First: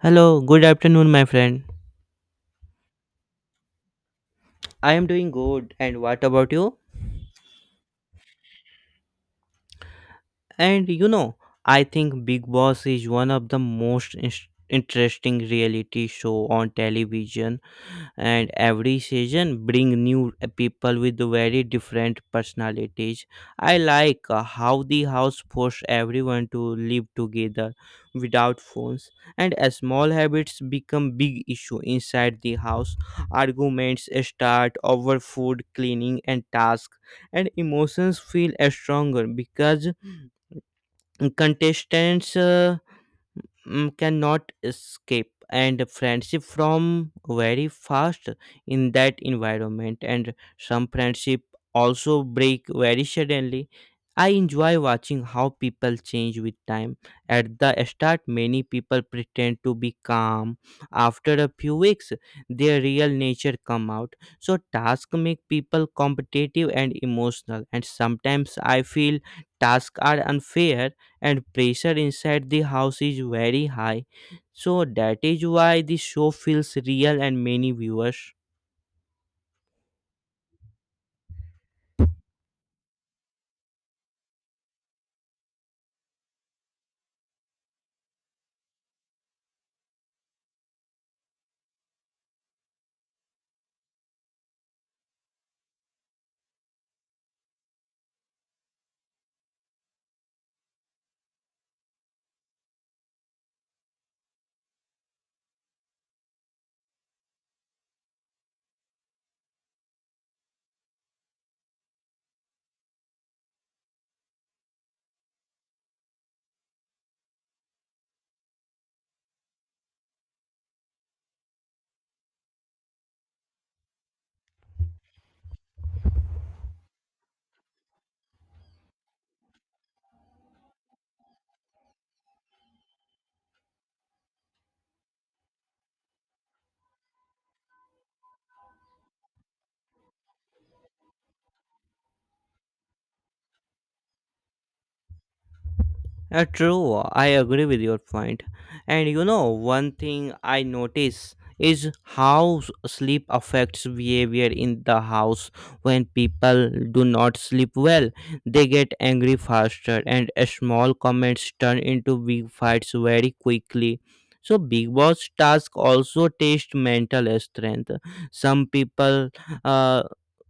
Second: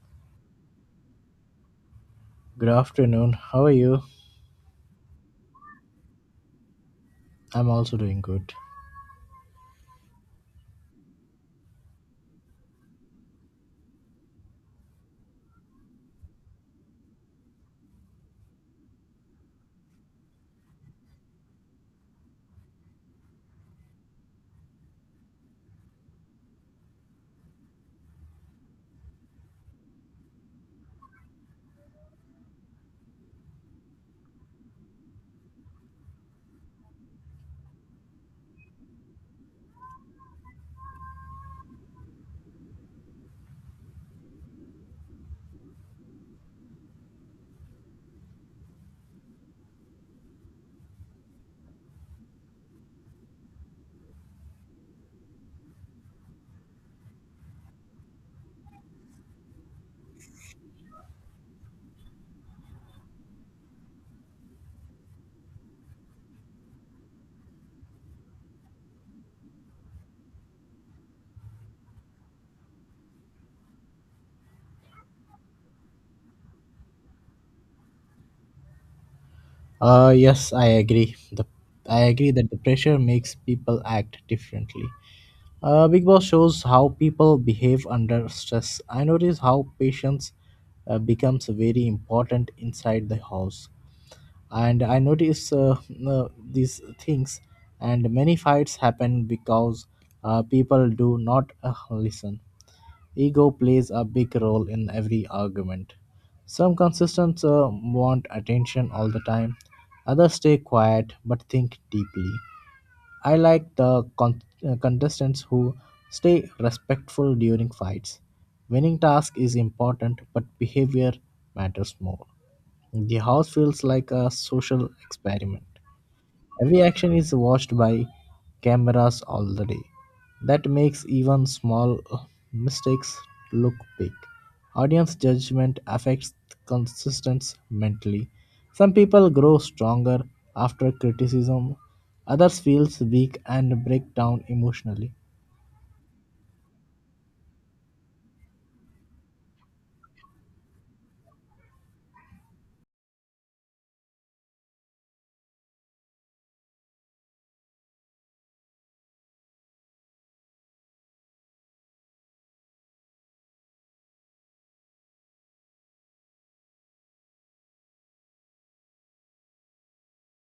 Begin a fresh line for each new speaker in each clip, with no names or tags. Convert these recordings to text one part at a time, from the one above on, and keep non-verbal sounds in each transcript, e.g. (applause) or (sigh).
Hello, good afternoon, my friend.
Good afternoon. How are you?
I am doing good, and what about you?
I'm also doing good.
And you know, I think Big Boss is one of the most interesting reality show on television, and every season bring new people with very different personalities. I like how the house forced everyone to live together without phones, and small habits become big issue inside the house. Arguments start over food, cleaning and task, and emotions feel stronger because contestants cannot escape, and friendship from very fast in that environment, and some friendship also break very suddenly. I enjoy watching how people change with time. At the start many people pretend to be calm. After a few weeks their real nature come out, so tasks make people competitive and emotional, and sometimes I feel tasks are unfair and pressure inside the house is very high. So that is why the show feels real and many viewers.
Yes, I agree. The I agree that the pressure makes people act differently. Big Boss shows how people behave under stress. I notice how patience becomes very important inside the house. And I notice uh, these things and many fights happen because people do not listen. Ego plays a big role in every argument. Some contestants want attention all the time, others stay quiet but think deeply. I like the contestants who stay respectful during fights. Winning task is important, but behavior matters more. The house feels like a social experiment. Every action is watched by cameras all the day. That makes even small mistakes look big. Audience judgment affects consistency mentally. Some people grow stronger after criticism, others feels weak and break down emotionally.
True, I agree with your point. And you know, one thing I notice is how sleep affects behavior in the house. When people do not sleep well, they get angry faster, and small comments turn into big fights very quickly. So Big Boss task also test mental strength. Some people uh,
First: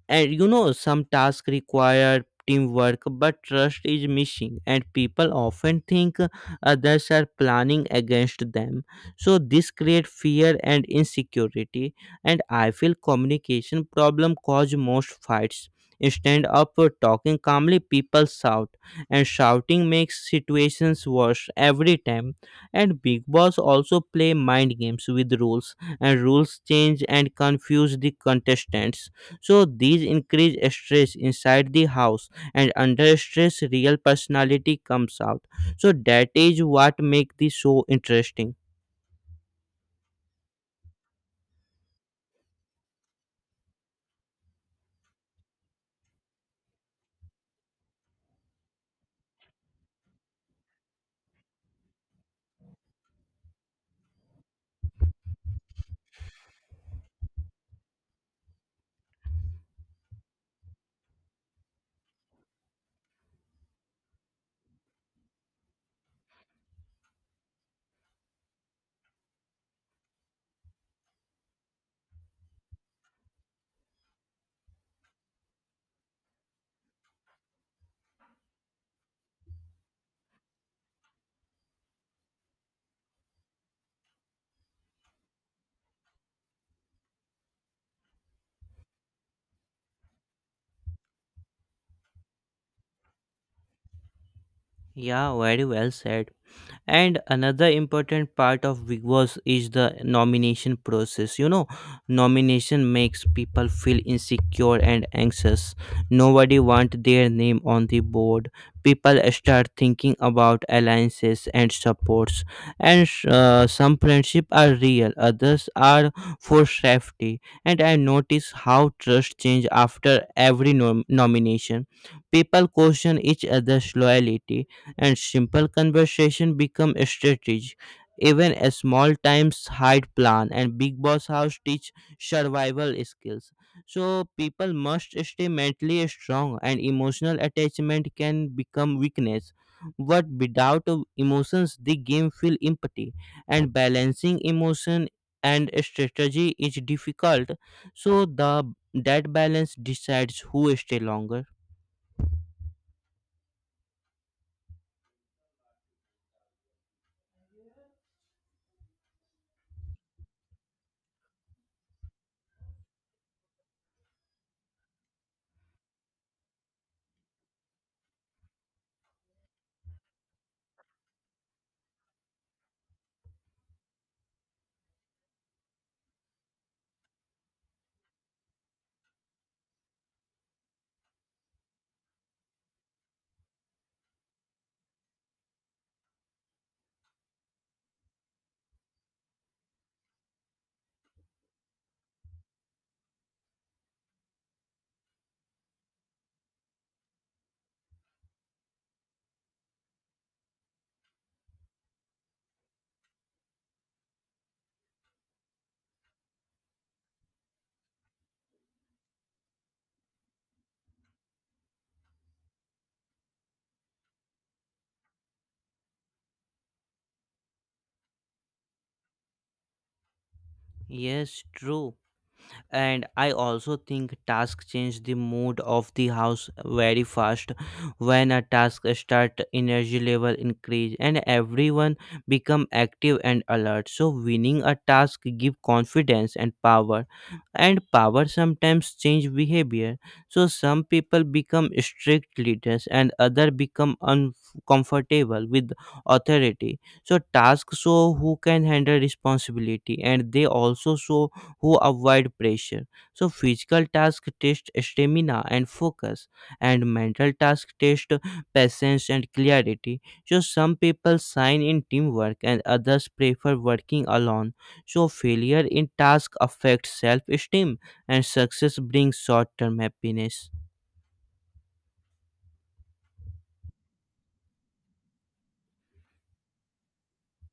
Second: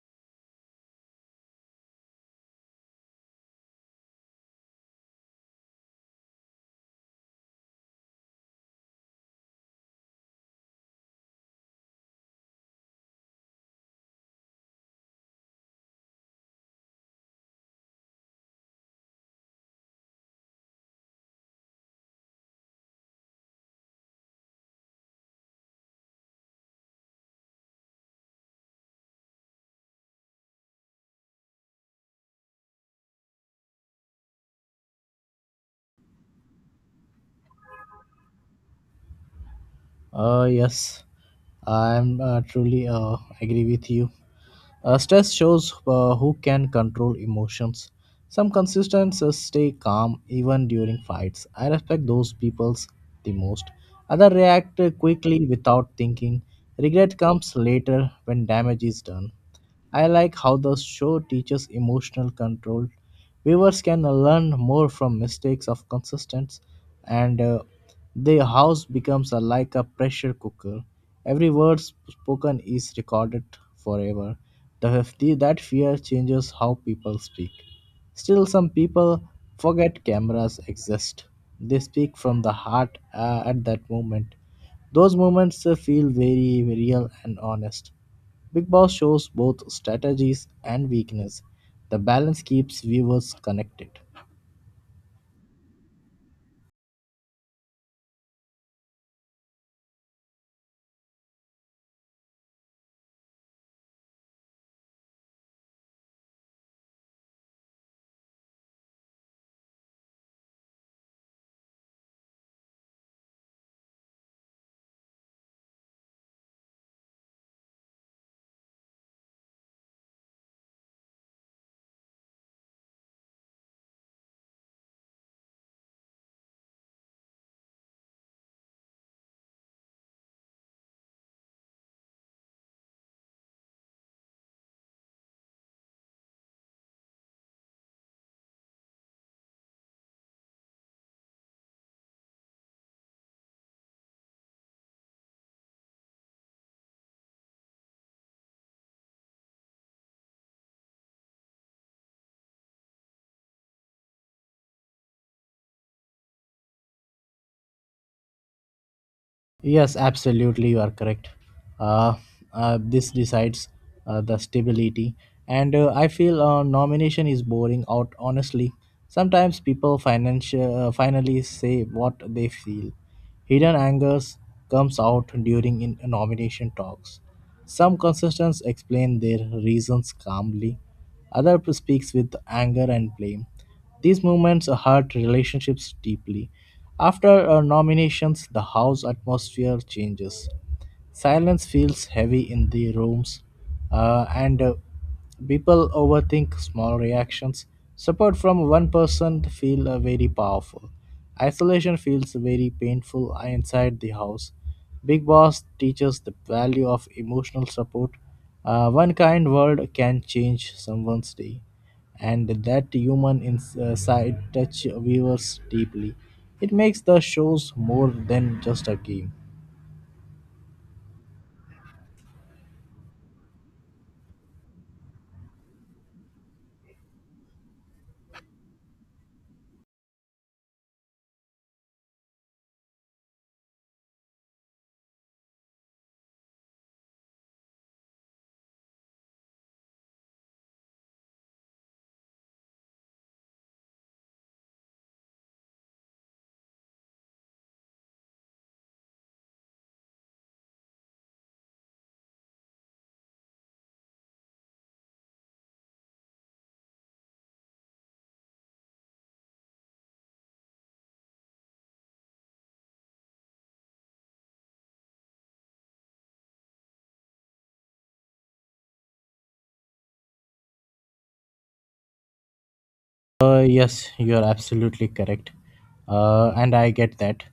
and you know, some tasks require teamwork, but trust is missing, and people often think others are planning against them. So this creates fear and insecurity, and I feel communication problem cause most fights. Instead of talking calmly, people shout, and shouting makes situations worse every time. And Big Boss also play mind games with rules, and rules change and confuse the contestants, so these increase stress inside the house, and under stress, real personality comes out. So that is what make the show interesting.
Yes, I'm truly agree with you. Stress shows who can control emotions. Some contestants stay calm even during fights. I respect those peoples the most. Others react quickly without thinking. Regret comes later when damage is done. I like how the show teaches emotional control. Viewers can learn more from mistakes of consistence, and the house becomes a, like a pressure cooker. Every word spoken is recorded forever. The That fear changes how people speak. Still, some people forget cameras exist. They speak from the heart at that moment. Those moments feel very, very real and honest. Big Boss shows both strategies and weakness. The balance keeps viewers connected.
Yeah, very well said. And another important part of Big Boss is the nomination process, you know. Nomination makes people feel insecure and anxious. Nobody want their name on the board. People start thinking about alliances and supports, and some friendship are real, others are for safety, and I notice how trust change after every nomination. People question each other's loyalty, and simple conversation become a strategy. Even a small times hide plan, and Big Boss house teach survival skills. So people must stay mentally strong, and emotional attachment can become weakness. But without emotions the game feel empty, and balancing emotion and strategy is difficult. So the that balance decides who stay longer.
Yes, absolutely, you are correct. Uh, this decides the stability, and I feel nomination is boring out. Honestly, sometimes people financial finally say what they feel. Hidden angers comes out during in nomination talks. Some contestants explain their reasons calmly. Other speaks with anger and blame. These movements hurt relationships deeply. After nominations, the house atmosphere changes. Silence feels heavy in the rooms, and people overthink small reactions. Support from one person feel very powerful. Isolation feels very painful inside the house. Big Boss teaches the value of emotional support. One kind word can change someone's day, and that human touch viewers deeply. It makes the shows more than just a game.
Yes, true. And I also think task change the mood of the house very fast. When a task start, energy level increase and everyone become active and alert, so winning a task give confidence and power, and power sometimes change behavior. So some people become strict leaders and other become uncomfortable with authority, so tasks show who can handle responsibility, and they also show who avoid pressure. So physical tasks test stamina and focus, and mental tasks test patience and clarity. So some people shine in teamwork and others prefer working alone. So failure in task affects self-esteem, and success brings short-term happiness.
Yes, you are absolutely correct, and I get that.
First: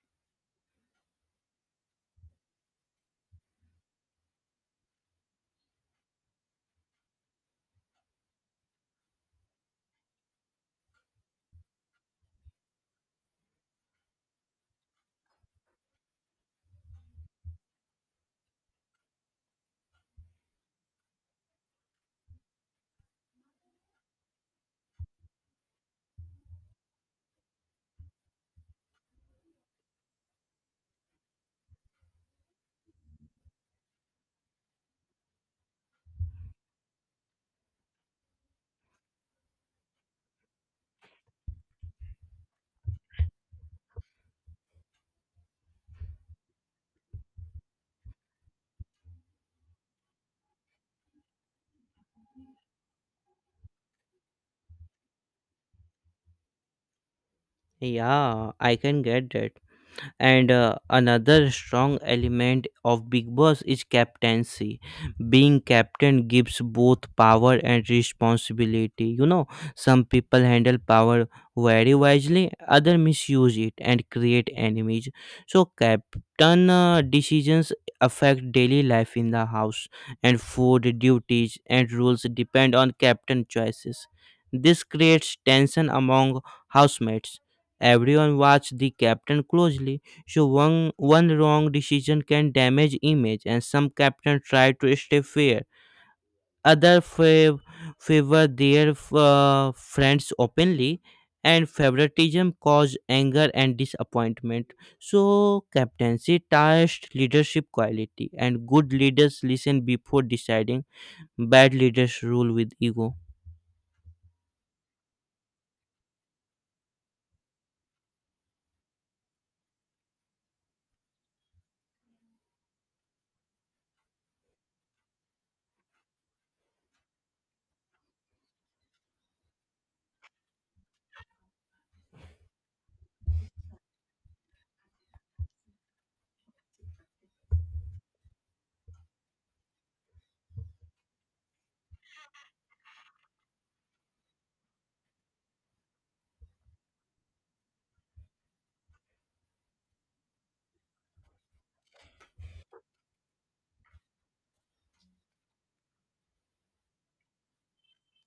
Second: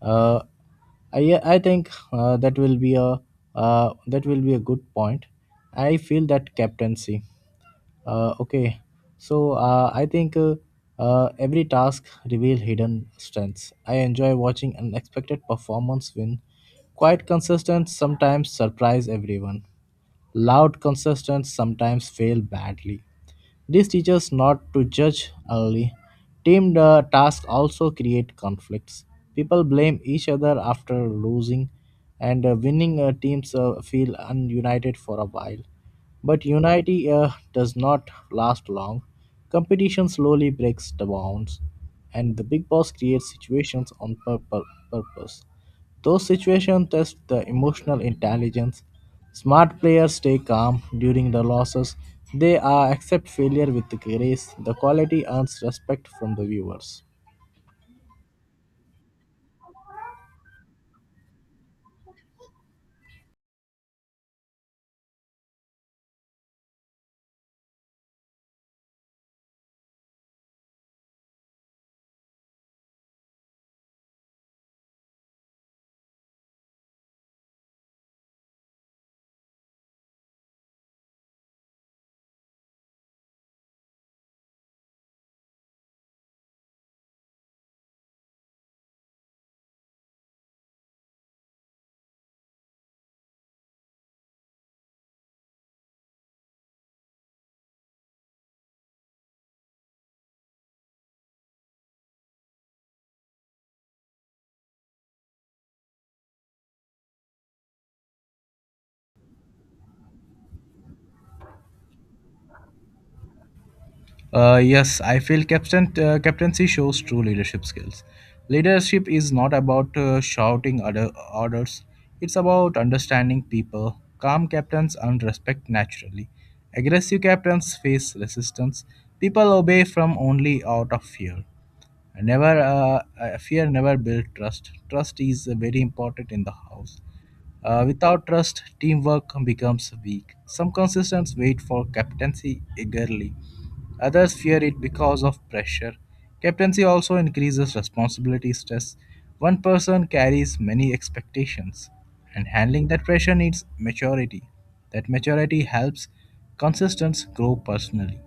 Uh, I think that will be a good point. I feel that captaincy. Okay, so I think every task reveal hidden strengths. I enjoy watching unexpected performance win. Quite consistent, sometimes surprise everyone, loud contestants sometimes fail badly. This teaches not to judge early. Team tasks also create conflicts. People blame each other after losing, and winning teams feel ununited for a while. But unity does not last long. Competition slowly breaks the bounds, and the big boss creates situations on purpose. Those situations test the emotional intelligence. Smart players stay calm during the losses. They accept failure with grace. The quality earns respect from the viewers.
Yeah, I can get that. And another strong element of Big Boss is captaincy. Being captain gives both power and responsibility, you know. Some people handle power very wisely, other misuse it and create enemies. So captain decisions affect daily life in the house, and food duties and rules depend on captain choices. This creates tension among housemates. Everyone watch the captain closely, so one wrong decision can damage image, and some captain try to stay fair. Other favor their friends openly, and favoritism cause anger and disappointment. So captaincy tests leadership quality, and good leaders listen before deciding. Bad leaders rule with ego.
Yes, I feel captaincy shows true leadership skills. Leadership is not about shouting orders, it's about understanding people. Calm captains earn respect naturally. Aggressive captains face resistance. People obey from only out of fear. Never fear never build trust. Trust is very important in the house, without trust teamwork becomes weak. Some contestants wait for captaincy eagerly, others fear it because of pressure. Captaincy also increases responsibility stress. One person carries many expectations, and handling that pressure needs maturity. That maturity helps contestants grow personally.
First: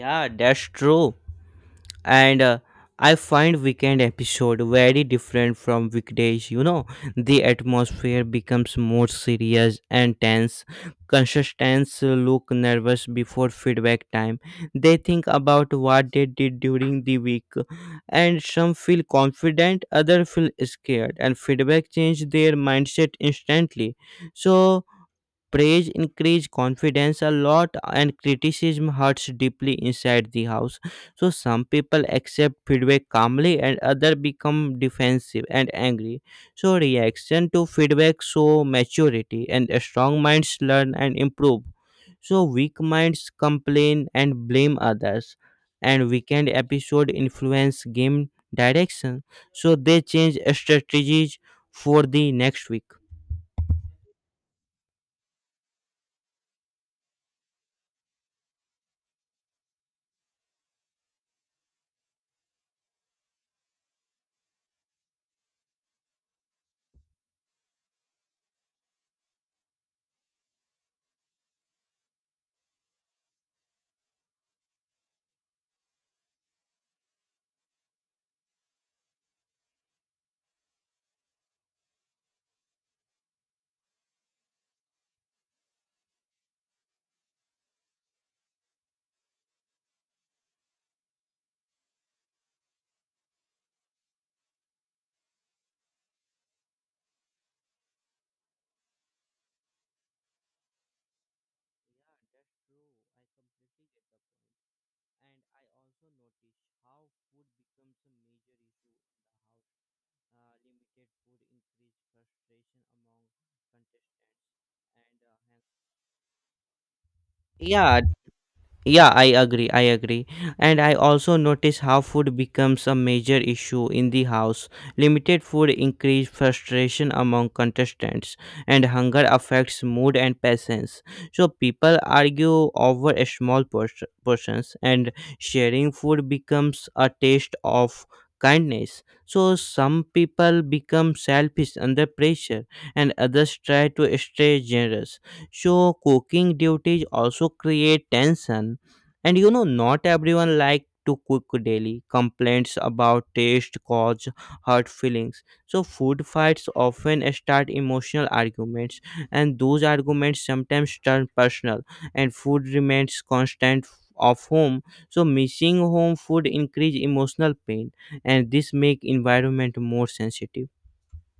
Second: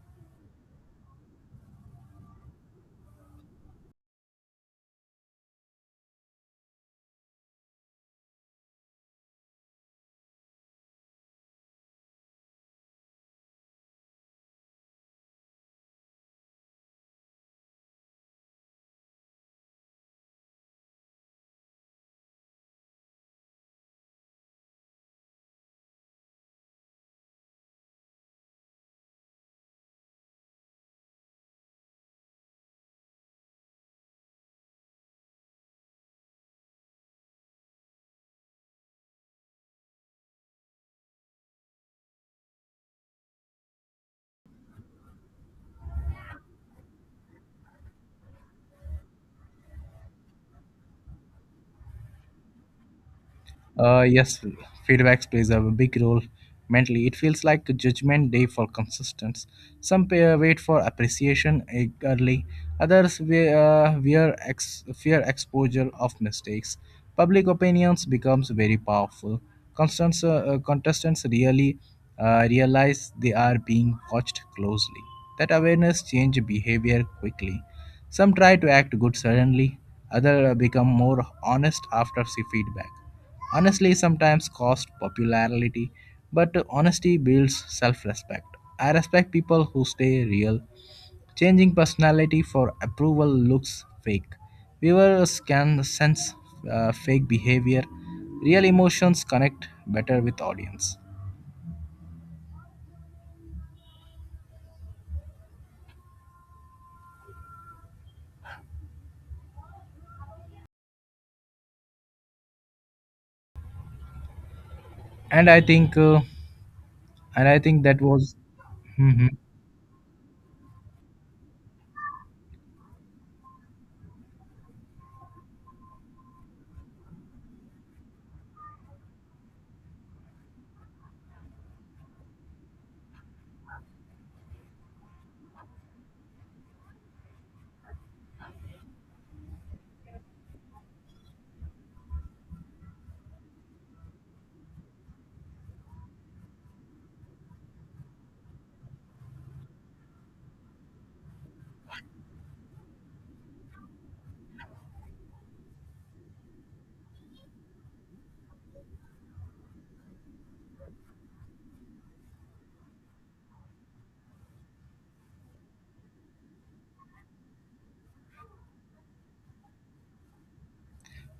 Yeah, that's true. And I find weekend episode very different from weekdays, you know. The atmosphere becomes more serious and tense. Contestants look nervous before feedback time. They think about what they did during the week, and some feel confident, others feel scared, and feedback change their mindset instantly. So praise increase confidence a lot and criticism hurts deeply inside the house. So some people accept feedback calmly and other become defensive and angry. So reaction to feedback show maturity, and strong minds learn and improve. So weak minds complain and blame others, and weekend episode influence game direction, so they change strategies for the next week.
Yes, feedback plays a big role mentally. It feels like a judgment day for consistence. Some wait for appreciation eagerly, others fear exposure of mistakes. Public opinions becomes very powerful. Contestants really realize they are being watched closely. That awareness change behavior quickly. Some try to act good suddenly, others become more honest after see feedback. Honestly, sometimes cost popularity, but honesty builds self respect. I respect people who stay real. Changing personality for approval looks fake. Viewers can sense fake behavior. Real emotions connect better with audience.
And I also noticed how food becomes a major issue in the house. Limited food increased frustration among contestants, and
And I
hence.
think, uh, and I think
Yeah,
that was.
yeah, I
Mhm.
agree. I agree. And I also notice how food becomes a major issue in the house. Limited food increases frustration among contestants, and hunger affects mood and patience. So people argue over a small portions, and sharing food becomes a taste of kindness. So some people become selfish under pressure, and others try to stay generous. So cooking duties also create tension, and you know, not everyone like to cook daily. Complaints about taste cause hurt feelings. So food fights often start emotional arguments, and those arguments sometimes turn personal. And food remains constant of home. So missing home food increase emotional pain, and this make environment more sensitive.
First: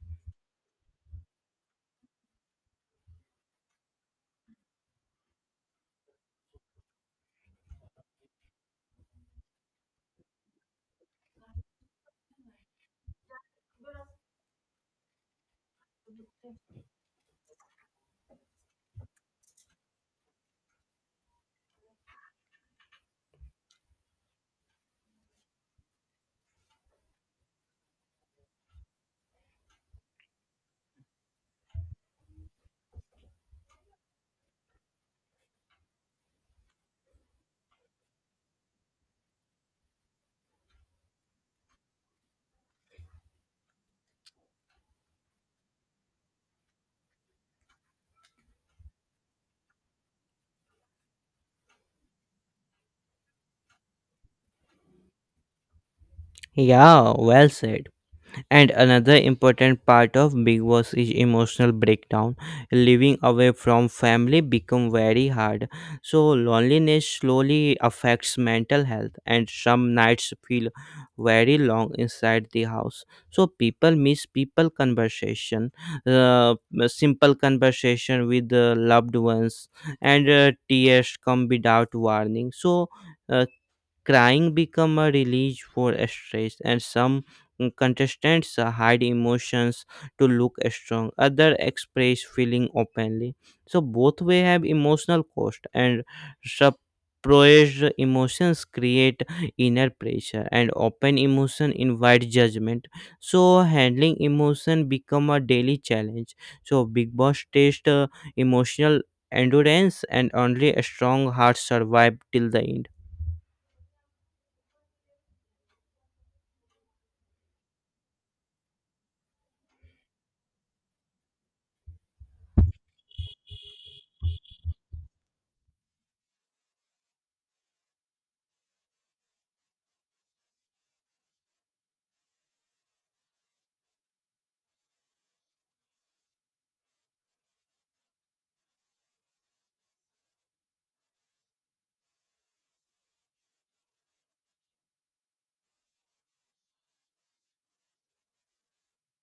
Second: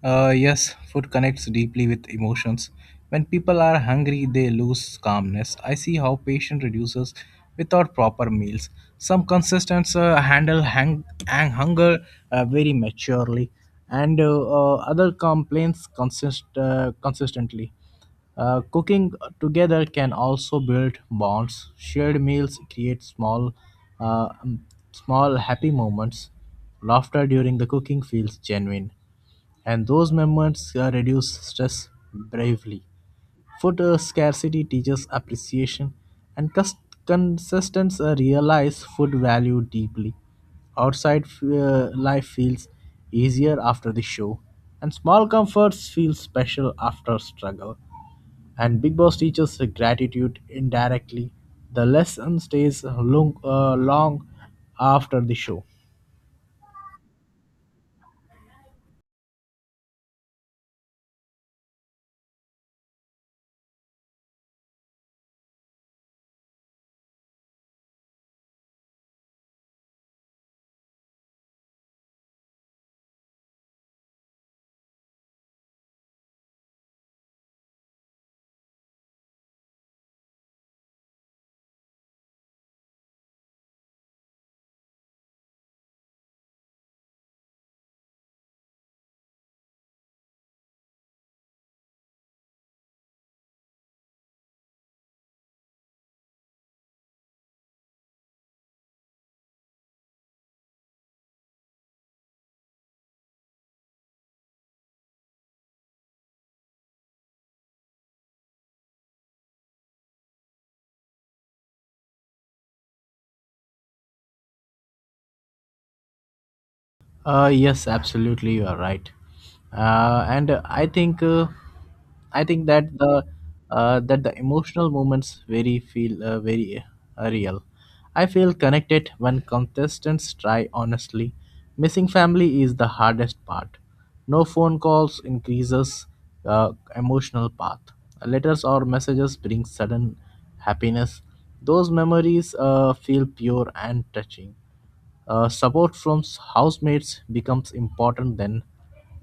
Yes, food connects deeply with emotions. When people are hungry, they lose calmness. I see how patience reduces without proper meals. Some contestants handle hunger very maturely, and other complaints consistently. Cooking together can also build bonds. Shared meals create uh, um, small happy moments. Laughter during the cooking feels genuine, and those moments reduce stress bravely. Food scarcity teaches appreciation, and consistence realize food value deeply. Outside life feels easier after the show, and small comforts feel special after struggle. And Big Boss teaches gratitude indirectly. The lesson stays long after the show.
Yeah, well said. And another important part of Big Boss is emotional breakdown. Living away from family become very hard. So loneliness slowly affects mental health, and some nights feel very long inside the house. So people miss people conversation, uh, simple conversation with the loved ones, and tears come without warning. So uh, Crying become a release for stress, and some contestants hide emotions to look strong. Other express feeling openly. So both way have emotional cost, and suppressed emotions create inner pressure, and open emotion invite judgment. So handling emotion become a daily challenge. So Big Boss test emotional endurance, and only a strong heart survive till the end.
Yes, absolutely, you are right. And I think that the emotional moments very feel very real. I feel connected when contestants try honestly. Missing family is the hardest part. No phone calls increases emotional path. Letters or messages bring sudden happiness. Those memories feel pure and touching. Support from housemates becomes important then.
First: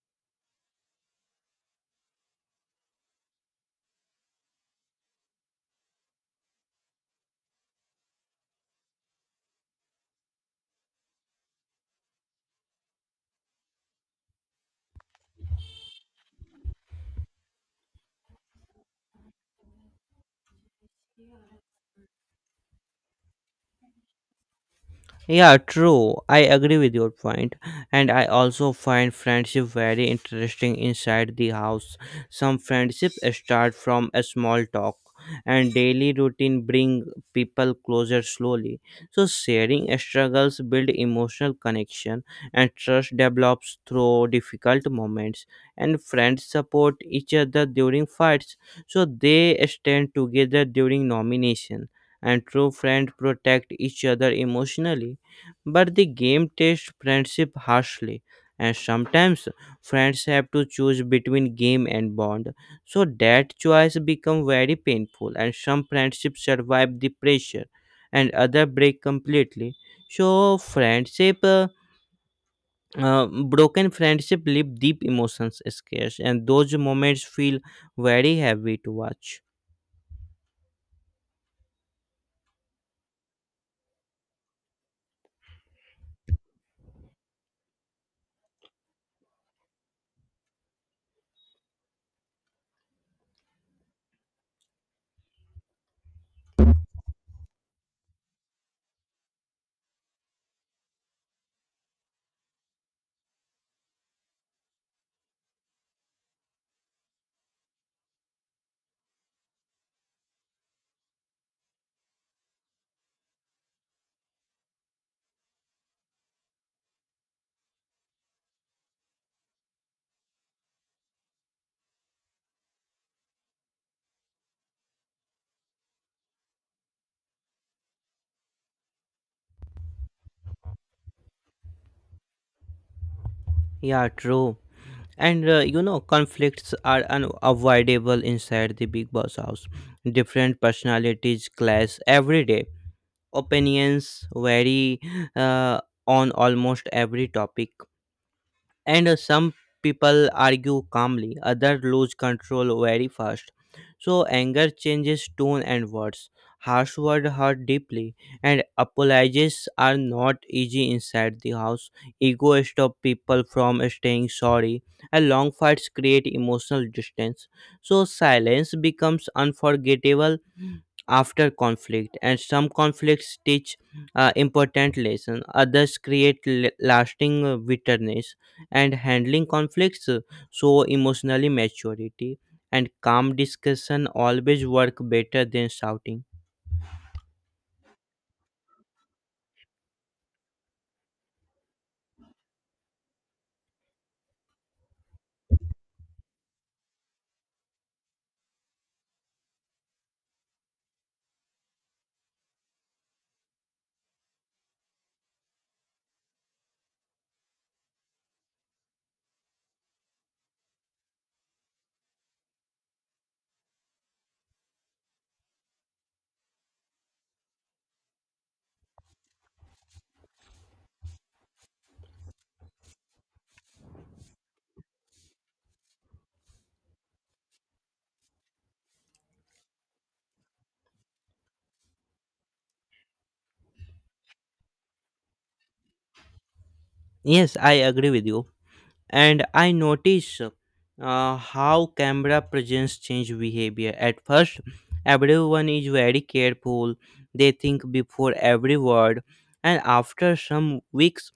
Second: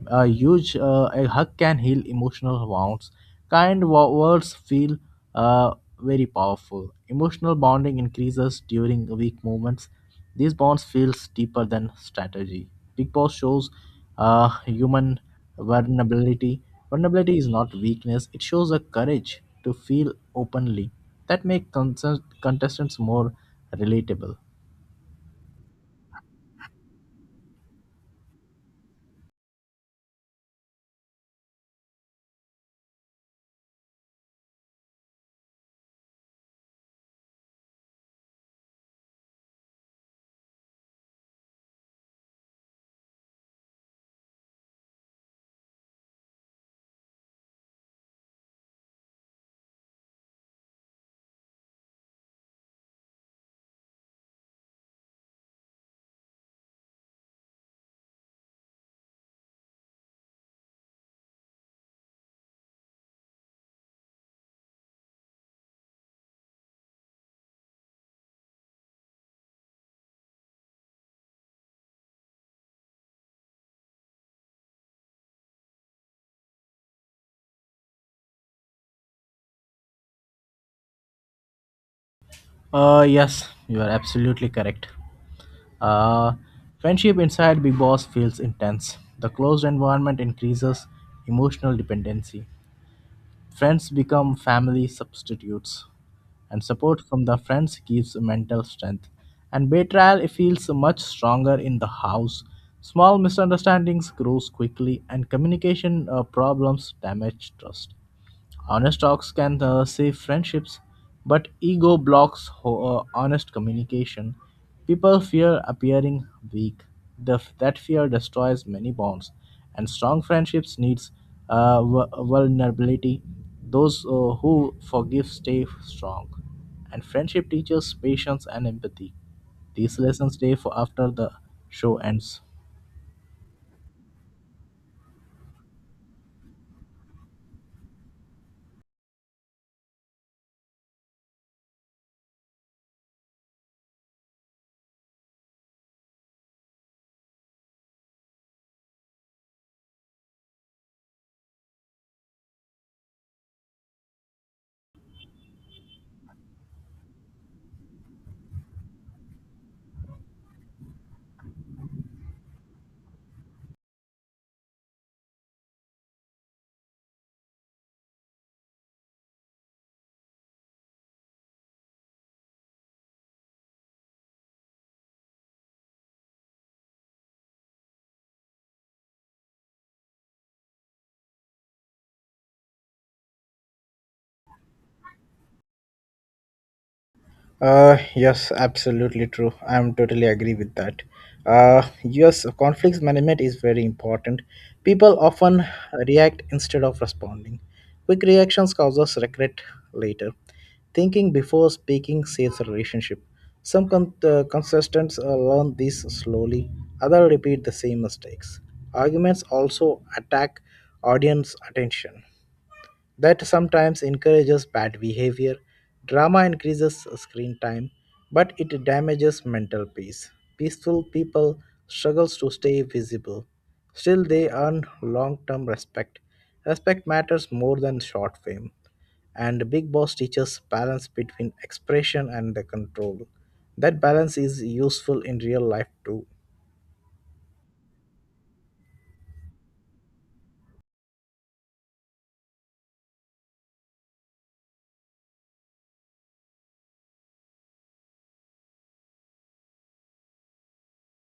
A hug can heal emotional wounds. Kind words feel uh, very powerful. Emotional bonding increases during weak moments. These bonds feels deeper than strategy. Big Boss shows human vulnerability. Vulnerability is not weakness. It shows a courage to feel openly. That make contestants more relatable.
Yeah, true. I agree with your point. And I also find friendship very interesting inside the house. Some friendship start from a small talk, and daily routine bring people closer slowly. So sharing struggles build emotional connection, and trust develops through difficult moments, and friends support each other during fights. So they stand together during nomination, and true friends protect each other emotionally, but the game tests friendship harshly, and sometimes friends have to choose between game and bond. So that choice become very painful, and some friendships survive the pressure and other break completely. So friendship uh, broken friendship leave deep emotions scarce, and those moments feel very heavy to watch.
Yes, you are absolutely correct. Uh, Friendship inside Big Boss feels intense. The closed environment increases emotional dependency. Friends become family substitutes, and support from the friends gives mental strength. And betrayal feels much stronger in the house. Small misunderstandings grows quickly, and communication problems damage trust. Honest talks can save friendships, but ego blocks honest communication. People fear appearing weak. That fear destroys many bonds, and strong friendships needs vulnerability. Those who forgive stay strong, and friendship teaches patience and empathy. These lessons stay for after the show ends.
Yeah, true. And you know, conflicts are unavoidable inside the Big Boss house. Different personalities clash every day. Opinions vary uh, on almost every topic, and some people argue calmly, others lose control very fast. So anger changes tone and words. Harsh words hurt deeply, and apologies are not easy inside the house. Ego stops people from staying sorry, and long fights create emotional distance. So silence becomes unforgettable after conflict, and some conflicts teach important lessons, others create lasting bitterness. And handling conflicts show emotionally maturity, and calm discussion always work better than shouting.
Yes, absolutely true. I'm totally agree with that. Yes, conflicts management is very important. People often react instead of responding. Quick reactions causes regret later. Thinking before speaking saves a relationship. Some contestants learn this slowly. Others repeat the same mistakes. Arguments also attack audience attention that sometimes encourages bad behavior. Drama increases screen time, but it damages mental peace. Peaceful people struggles to stay visible. Still they earn long-term respect. Respect matters more than short fame. And Big Boss teaches balance between expression and the control. That balance is useful in real life too.
Yes, I agree with you. And I notice how camera presence change behavior. At first everyone is very careful. They think before every word, and after some weeks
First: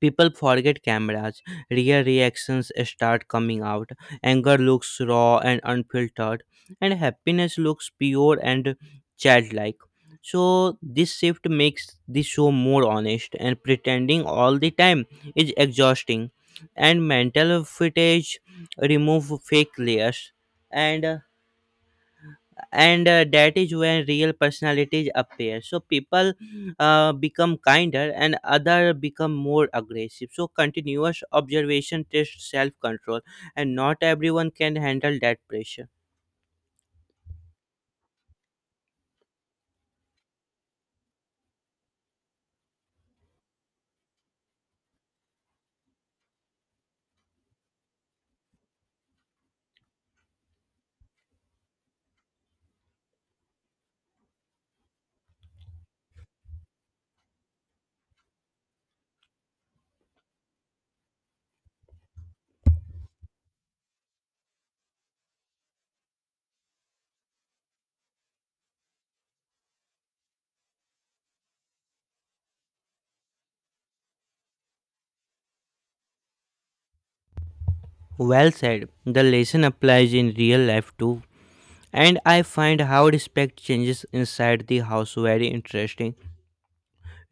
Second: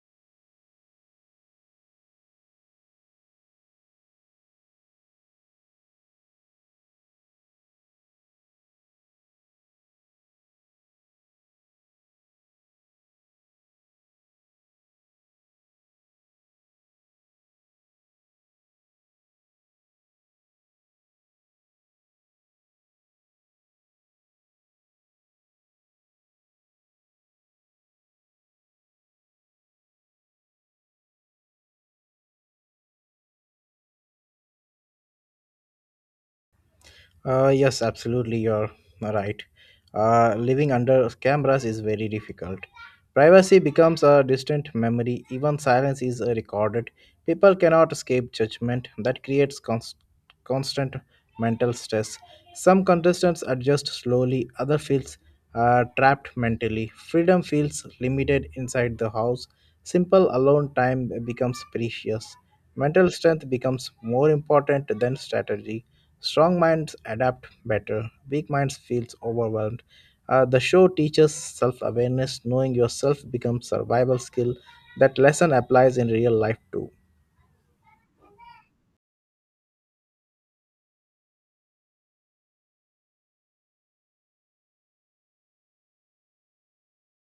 people forget cameras. Real reactions start coming out. Anger looks raw and unfiltered, and happiness looks pure and childlike. So this shift makes the show more honest, and pretending all the time is exhausting. And mental footage remove fake layers, and that is when real personalities appear. So people become kinder and other become more aggressive. So continuous observation tests self control, and not everyone can handle that pressure.
Yes, absolutely, you're right. Living under cameras is very difficult. Privacy becomes a distant memory, even silence is recorded. People cannot escape judgment, that creates constant mental stress. Some contestants adjust slowly, other feels trapped mentally. Freedom feels limited inside the house. Simple alone time becomes precious. Mental strength becomes more important than strategy. Strong minds adapt better, weak minds feels overwhelmed. The show teaches self-awareness. Knowing yourself becomes survival skill. That lesson applies in real life too.
Well said, the lesson applies in real life too. And I find how respect changes inside the house very interesting.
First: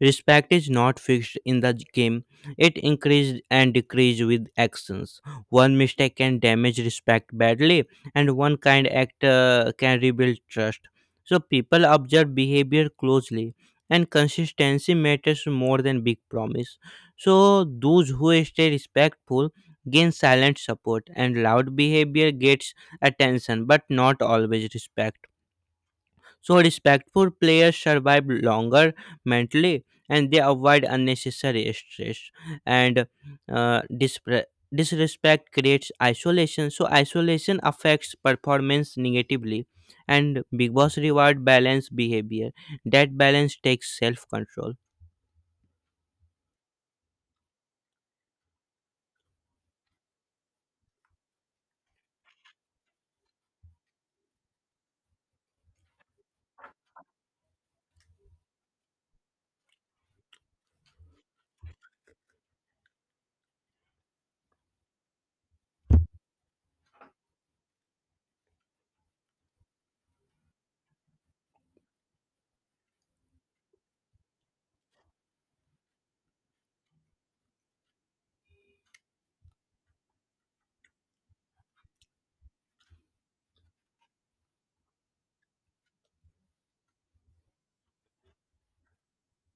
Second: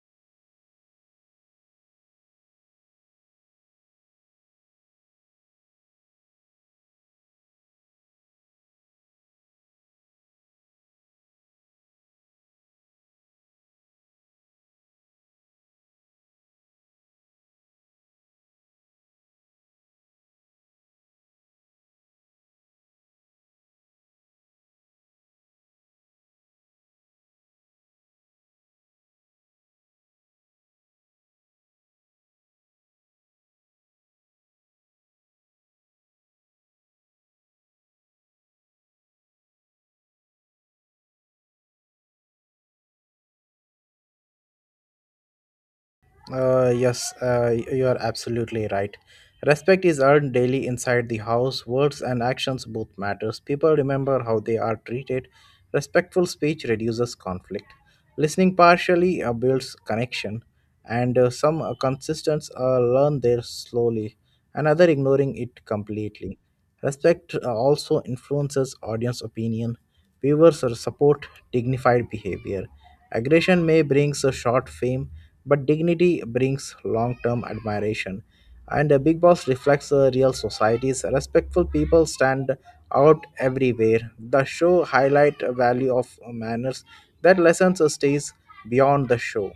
Respect is not fixed in the game, it increases and decreases with actions. One mistake can damage respect badly, and one kind act can rebuild trust. So people observe behavior closely, and consistency matters more than big promise. So those who stay respectful gain silent support, and loud behavior gets attention but not always respect. So respectful players survive longer mentally, and they avoid unnecessary stress. And uh, dispre- disrespect creates isolation. So isolation affects performance negatively. And Big Boss reward balance behavior. That balance takes self control.
Yes, you are absolutely right. Respect is earned daily inside the house. Words and actions both matters. People remember how they are treated. Respectful speech reduces conflict. Listening partially builds connection, and some consistents learn there slowly. Another ignoring it completely. Respect also influences audience opinion. Viewers support dignified behavior. Aggression may brings a short fame, but dignity brings long term admiration, and Big Boss reflects a real society's respectful people stand out everywhere. The show highlight a value of manners that lessons stays beyond the show.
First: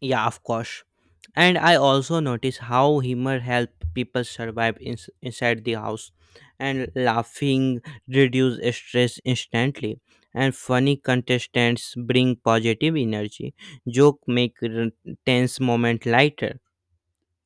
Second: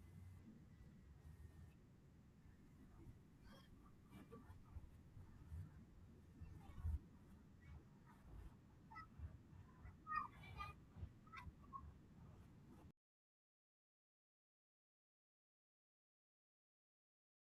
Yeah, of course. And I also notice how humor help people survive inside the house, and laughing reduce stress instantly. And funny contestants bring positive energy. Joke make tense moment lighter,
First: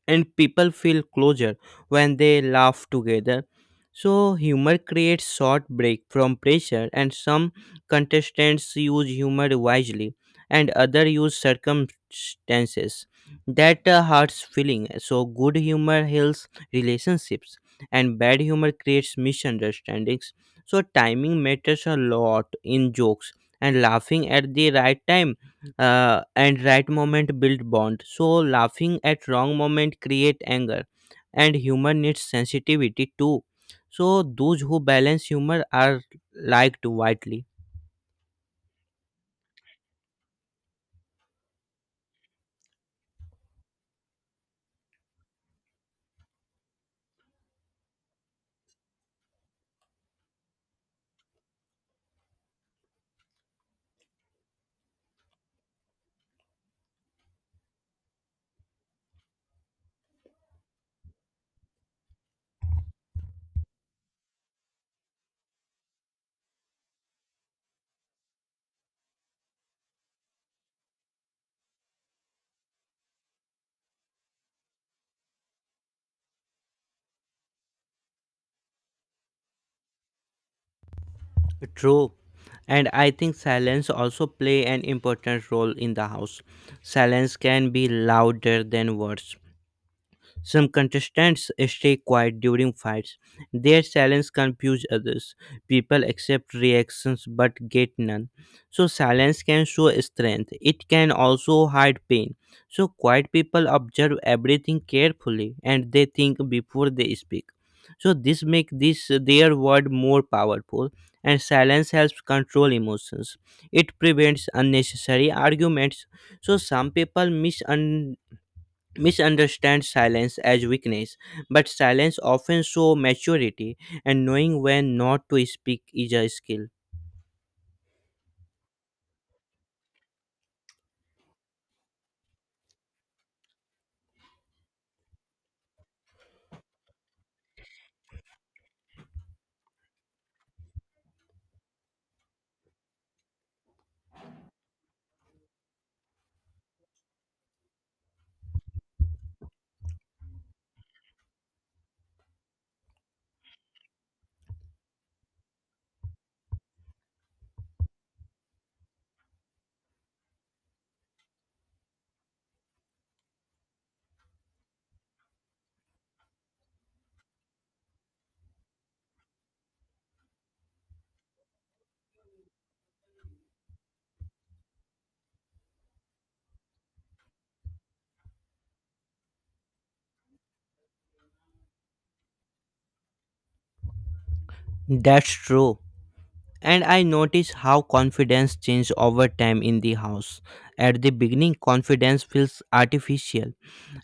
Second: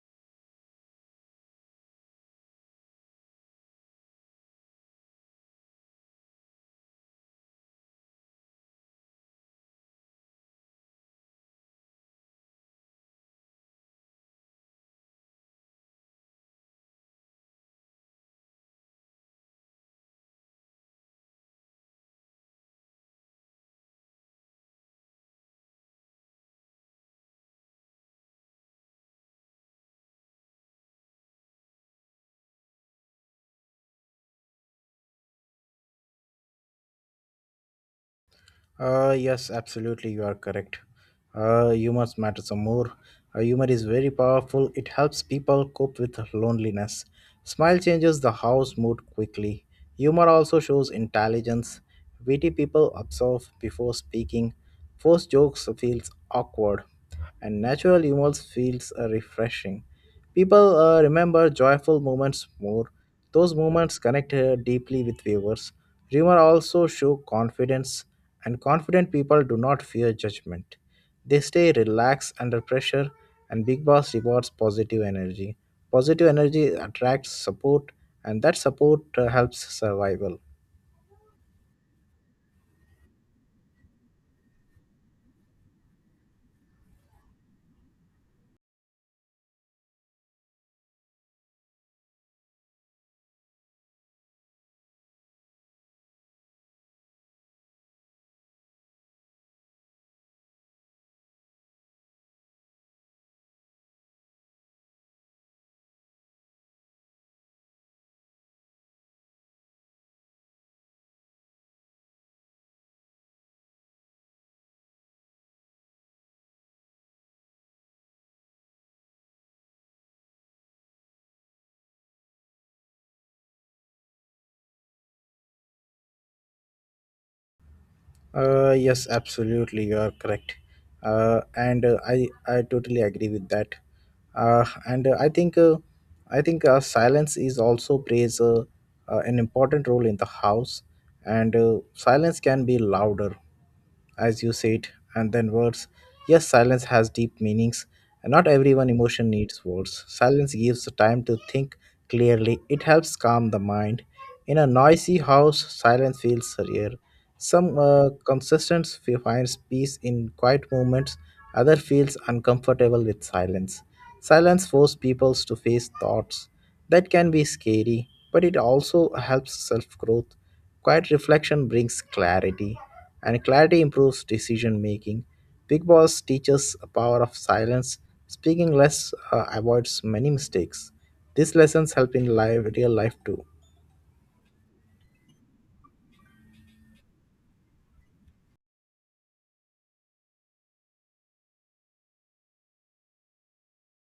and people feel closer when they laugh together. So humor creates short break from pressure, and some contestants use humor wisely, and other use circumstances that hurts feeling. So good humor heals relationships, and bad humor creates misunderstandings. So, timing matters a lot in jokes, and laughing at the right time and right moment build bond. So laughing at wrong moment create anger, and humor needs sensitivity too, so those who balance humor are liked widely.
Yes, absolutely, you are correct. Humor matters some more. Humor is very powerful. It helps people cope with loneliness. Smile changes the house mood quickly. Humor also shows intelligence. Witty people observe before speaking. Forced jokes feels awkward and natural humor feels refreshing. People remember joyful moments more. Those moments connect deeply with viewers. Humor also show confidence, and confident people do not fear judgment. They stay relaxed under pressure, and Big Boss rewards positive energy. Positive energy attracts support, and that support helps survival.
True. And I think silence also play an important role in the house. Silence can be louder than words. Some contestants stay quiet during fights. Their silence confuses others. People accept reactions but get none. So silence can show strength. It can also hide pain. So quiet people observe everything carefully, and they think before they speak. So this makes this their word more powerful, and silence helps control emotions. It prevents unnecessary arguments. So some people misunderstand silence as weakness, but silence often shows maturity, and knowing when not to speak is a skill.
Yes, absolutely, you are correct, and I totally agree with that. And I think silence is also plays an important role in the house, and silence can be louder, as you said, and then words. Yes, silence has deep meanings, and not everyone emotion needs words. Silence gives the time to think clearly. It helps calm the mind. In a noisy house, silence feels rare. Some consistence finds peace in quiet moments, other feels uncomfortable with silence. Silence forces people to face thoughts that can be scary, but it also helps self-growth. Quiet reflection brings clarity, and clarity improves decision making. Big Boss teaches a power of silence. Speaking less avoids many mistakes. These lessons help in life, real life too.
That's true. And I notice how confidence changes over time in the house. At the beginning, confidence feels artificial,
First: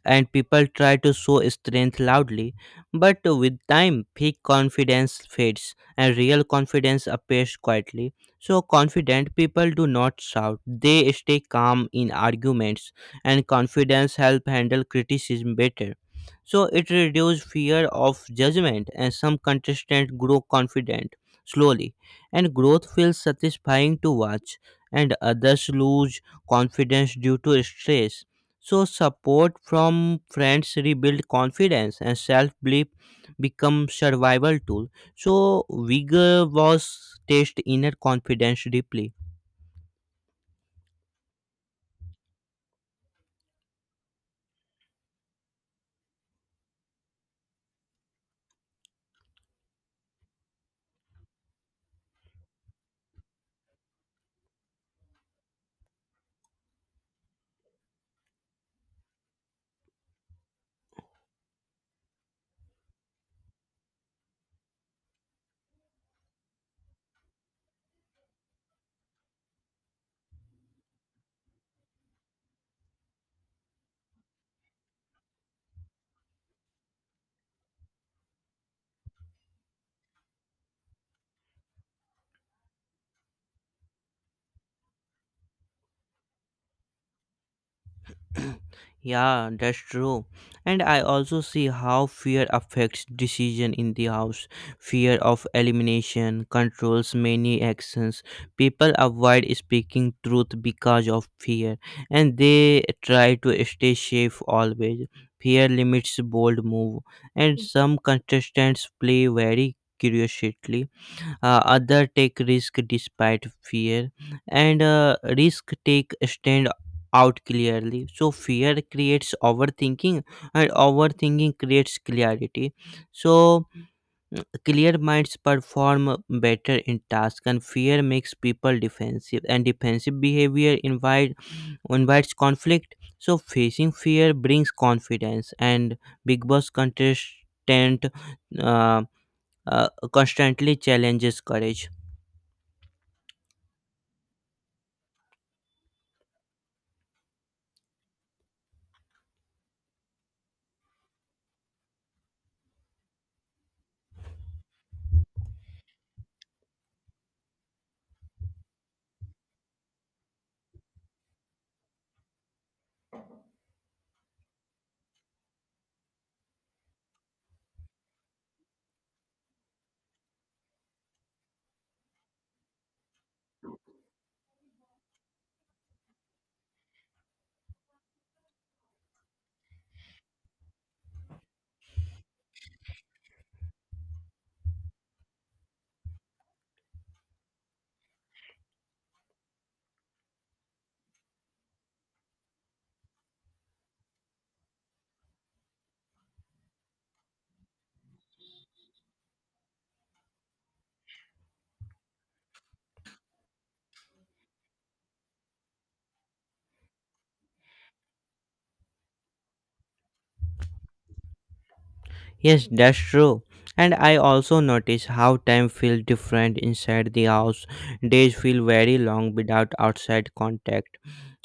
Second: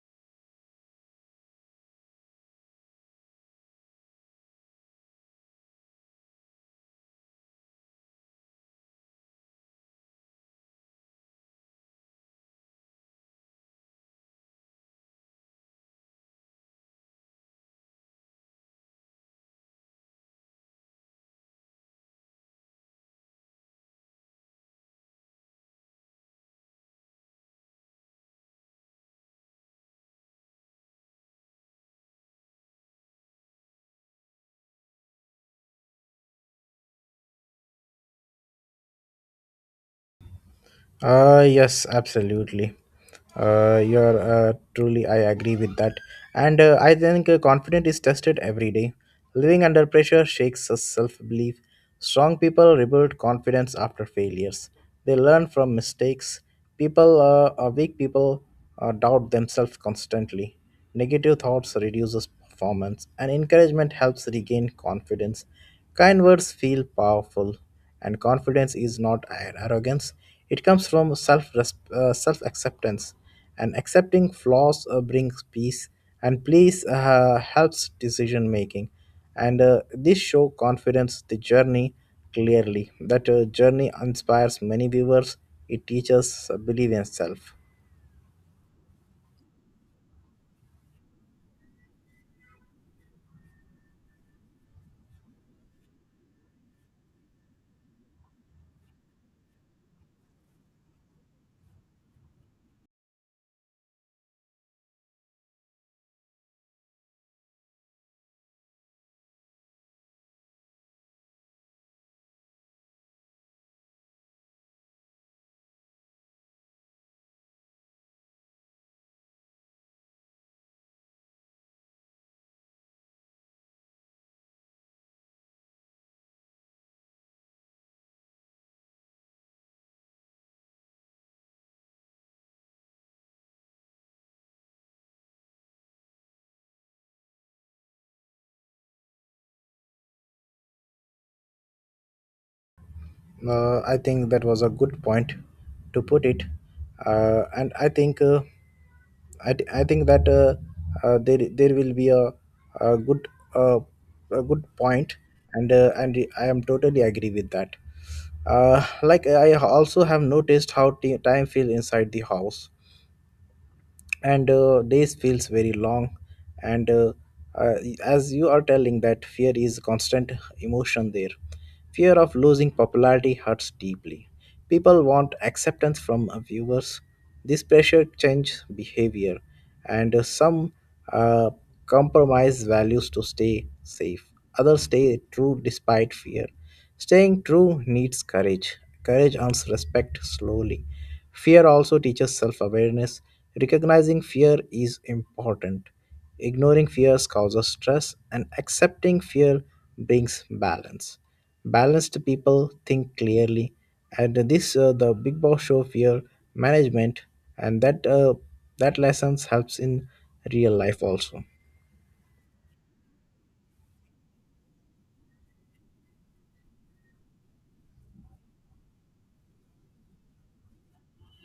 and people try to show strength loudly. But with time, fake confidence fades and real confidence appears quietly. So, confident people do not shout, they stay calm in arguments, and confidence helps handle criticism better. So, it reduces fear of judgment, and some contestants grow confident slowly, and growth feels satisfying to watch, and others lose confidence due to stress. So, support from friends rebuild confidence and self belief become survival tool. So, vigor was test inner confidence deeply.
Yes, absolutely. You're truly, I agree with that. And I think confidence is tested every day. Living under pressure shakes us self belief. Strong people rebuild confidence after failures, they learn from mistakes. Weak people, doubt themselves constantly. Negative thoughts reduces performance, and encouragement helps regain confidence. Kind words feel powerful. And confidence is not an arrogance, it comes from self acceptance. And accepting flaws brings peace, and peace helps decision making. And this show confidence the journey clearly. That journey inspires many viewers, it teaches believe in self.
(clears throat) Yeah, that's true. And I also see how fear affects decision in the house. Fear of elimination controls many actions. People avoid speaking truth because of fear, and they try to stay safe always. Fear limits bold move, and some contestants play very curiously. Other take risk despite fear, and risk take stand out clearly. So fear creates overthinking, and overthinking creates clarity. So clear minds perform better in task, and fear makes people defensive, and defensive behavior invites conflict. So facing fear brings confidence, and big boss contestant uh, constantly challenges courage.
I think that was a good point to put it, and I think that there will be a good uh, a good point, and I am totally agree with that. Like I also have noticed how time feel inside the house, and days feels very long, and uh, as you are telling that fear is constant emotion there. Fear of losing popularity hurts deeply. People want acceptance from viewers. This pressure changes behavior, and some uh, compromise values to stay safe, others stay true despite fear. Staying true needs courage. Courage earns respect slowly. Fear also teaches self awareness. Recognizing fear is important. Ignoring fears causes stress, and accepting fear brings balance. Balanced people think clearly, and this the Big Boss show fear management, and that lessons helps in real life also.
Yes, that's true. And I also notice how time feels different inside the house. Days feel very long without outside contact.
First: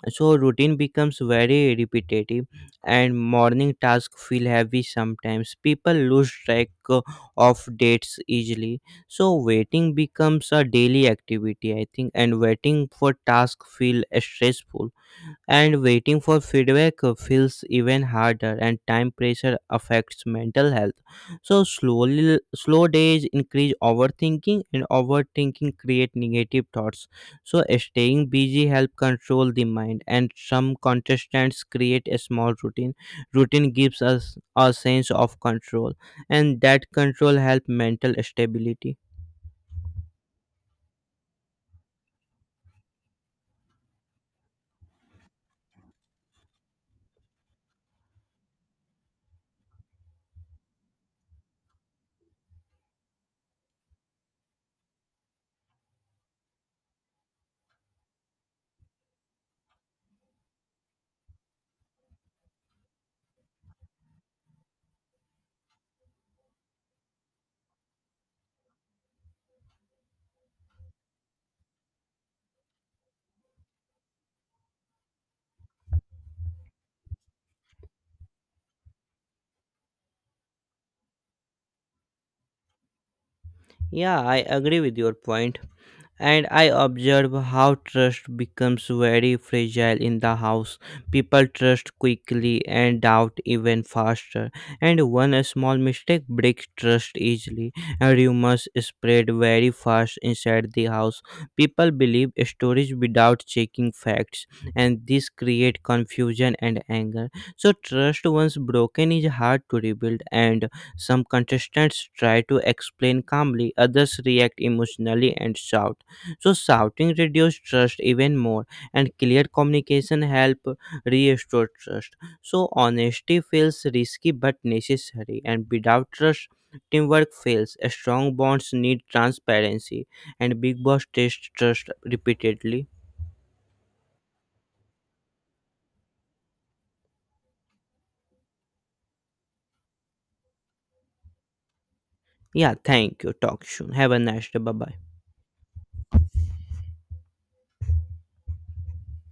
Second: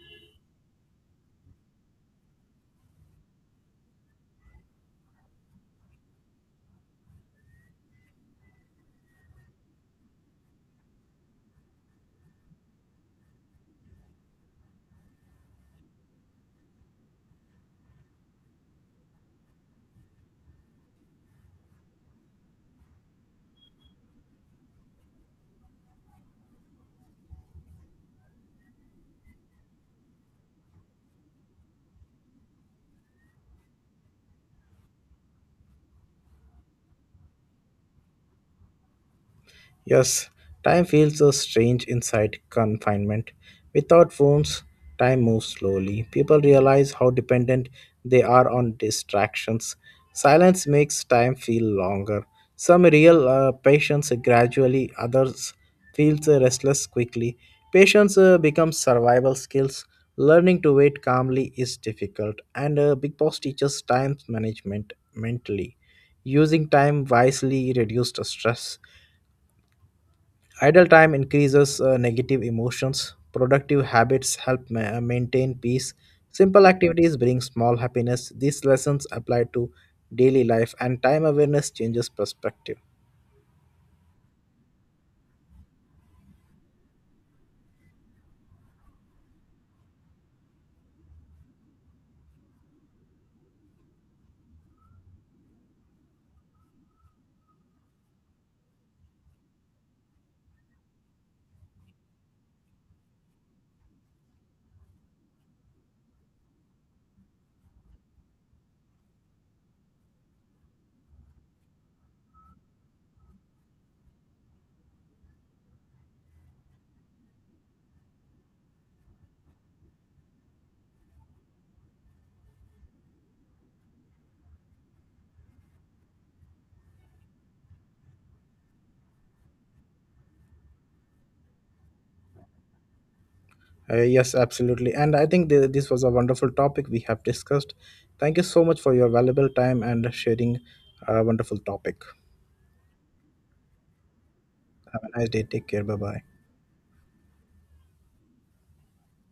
So routine becomes very repetitive, and morning tasks feel heavy sometimes. People lose track of dates easily. So waiting becomes a daily activity, I think, and waiting for tasks feel stressful, and waiting for feedback feels even harder, and time pressure affects mental health. So slowly slow days increase overthinking, and overthinking create negative thoughts. So staying busy help control the mind, and some contestants create a small routine. Routine gives us a sense of control, and that control help mental stability.
Yes, time feels so strange inside confinement. Without phones, time moves slowly. People realize how dependent they are on distractions. Silence makes time feel longer. Some real patients gradually, others feels restless quickly. Patience becomes survival skills. Learning to wait calmly is difficult, and Big Boss teaches time management mentally. Using time wisely reduced stress. Idle time increases negative emotions. Productive habits help maintain peace. Simple activities bring small happiness. These lessons apply to daily life, and time awareness changes perspective.
Yeah, I agree with your point. And I observe how trust becomes very fragile in the house. People trust quickly and doubt even faster, and one small mistake breaks trust easily. And rumors spread very fast inside the house. People believe stories without checking facts, and this creates confusion and anger. So trust once broken is hard to rebuild, and some contestants try to explain calmly, others react emotionally and shout. So shouting reduces trust even more, and clear communication help restore trust. So honesty feels risky but necessary, and without trust, teamwork fails. Strong bonds need transparency, and big boss test trust repeatedly.
Yes, absolutely. And I think this was a wonderful topic we have discussed. Thank you so much for your valuable time and sharing a wonderful topic.
Yeah, thank you. Talk soon. Have a nice day. Bye bye.
Have a nice day. Take care. Bye bye.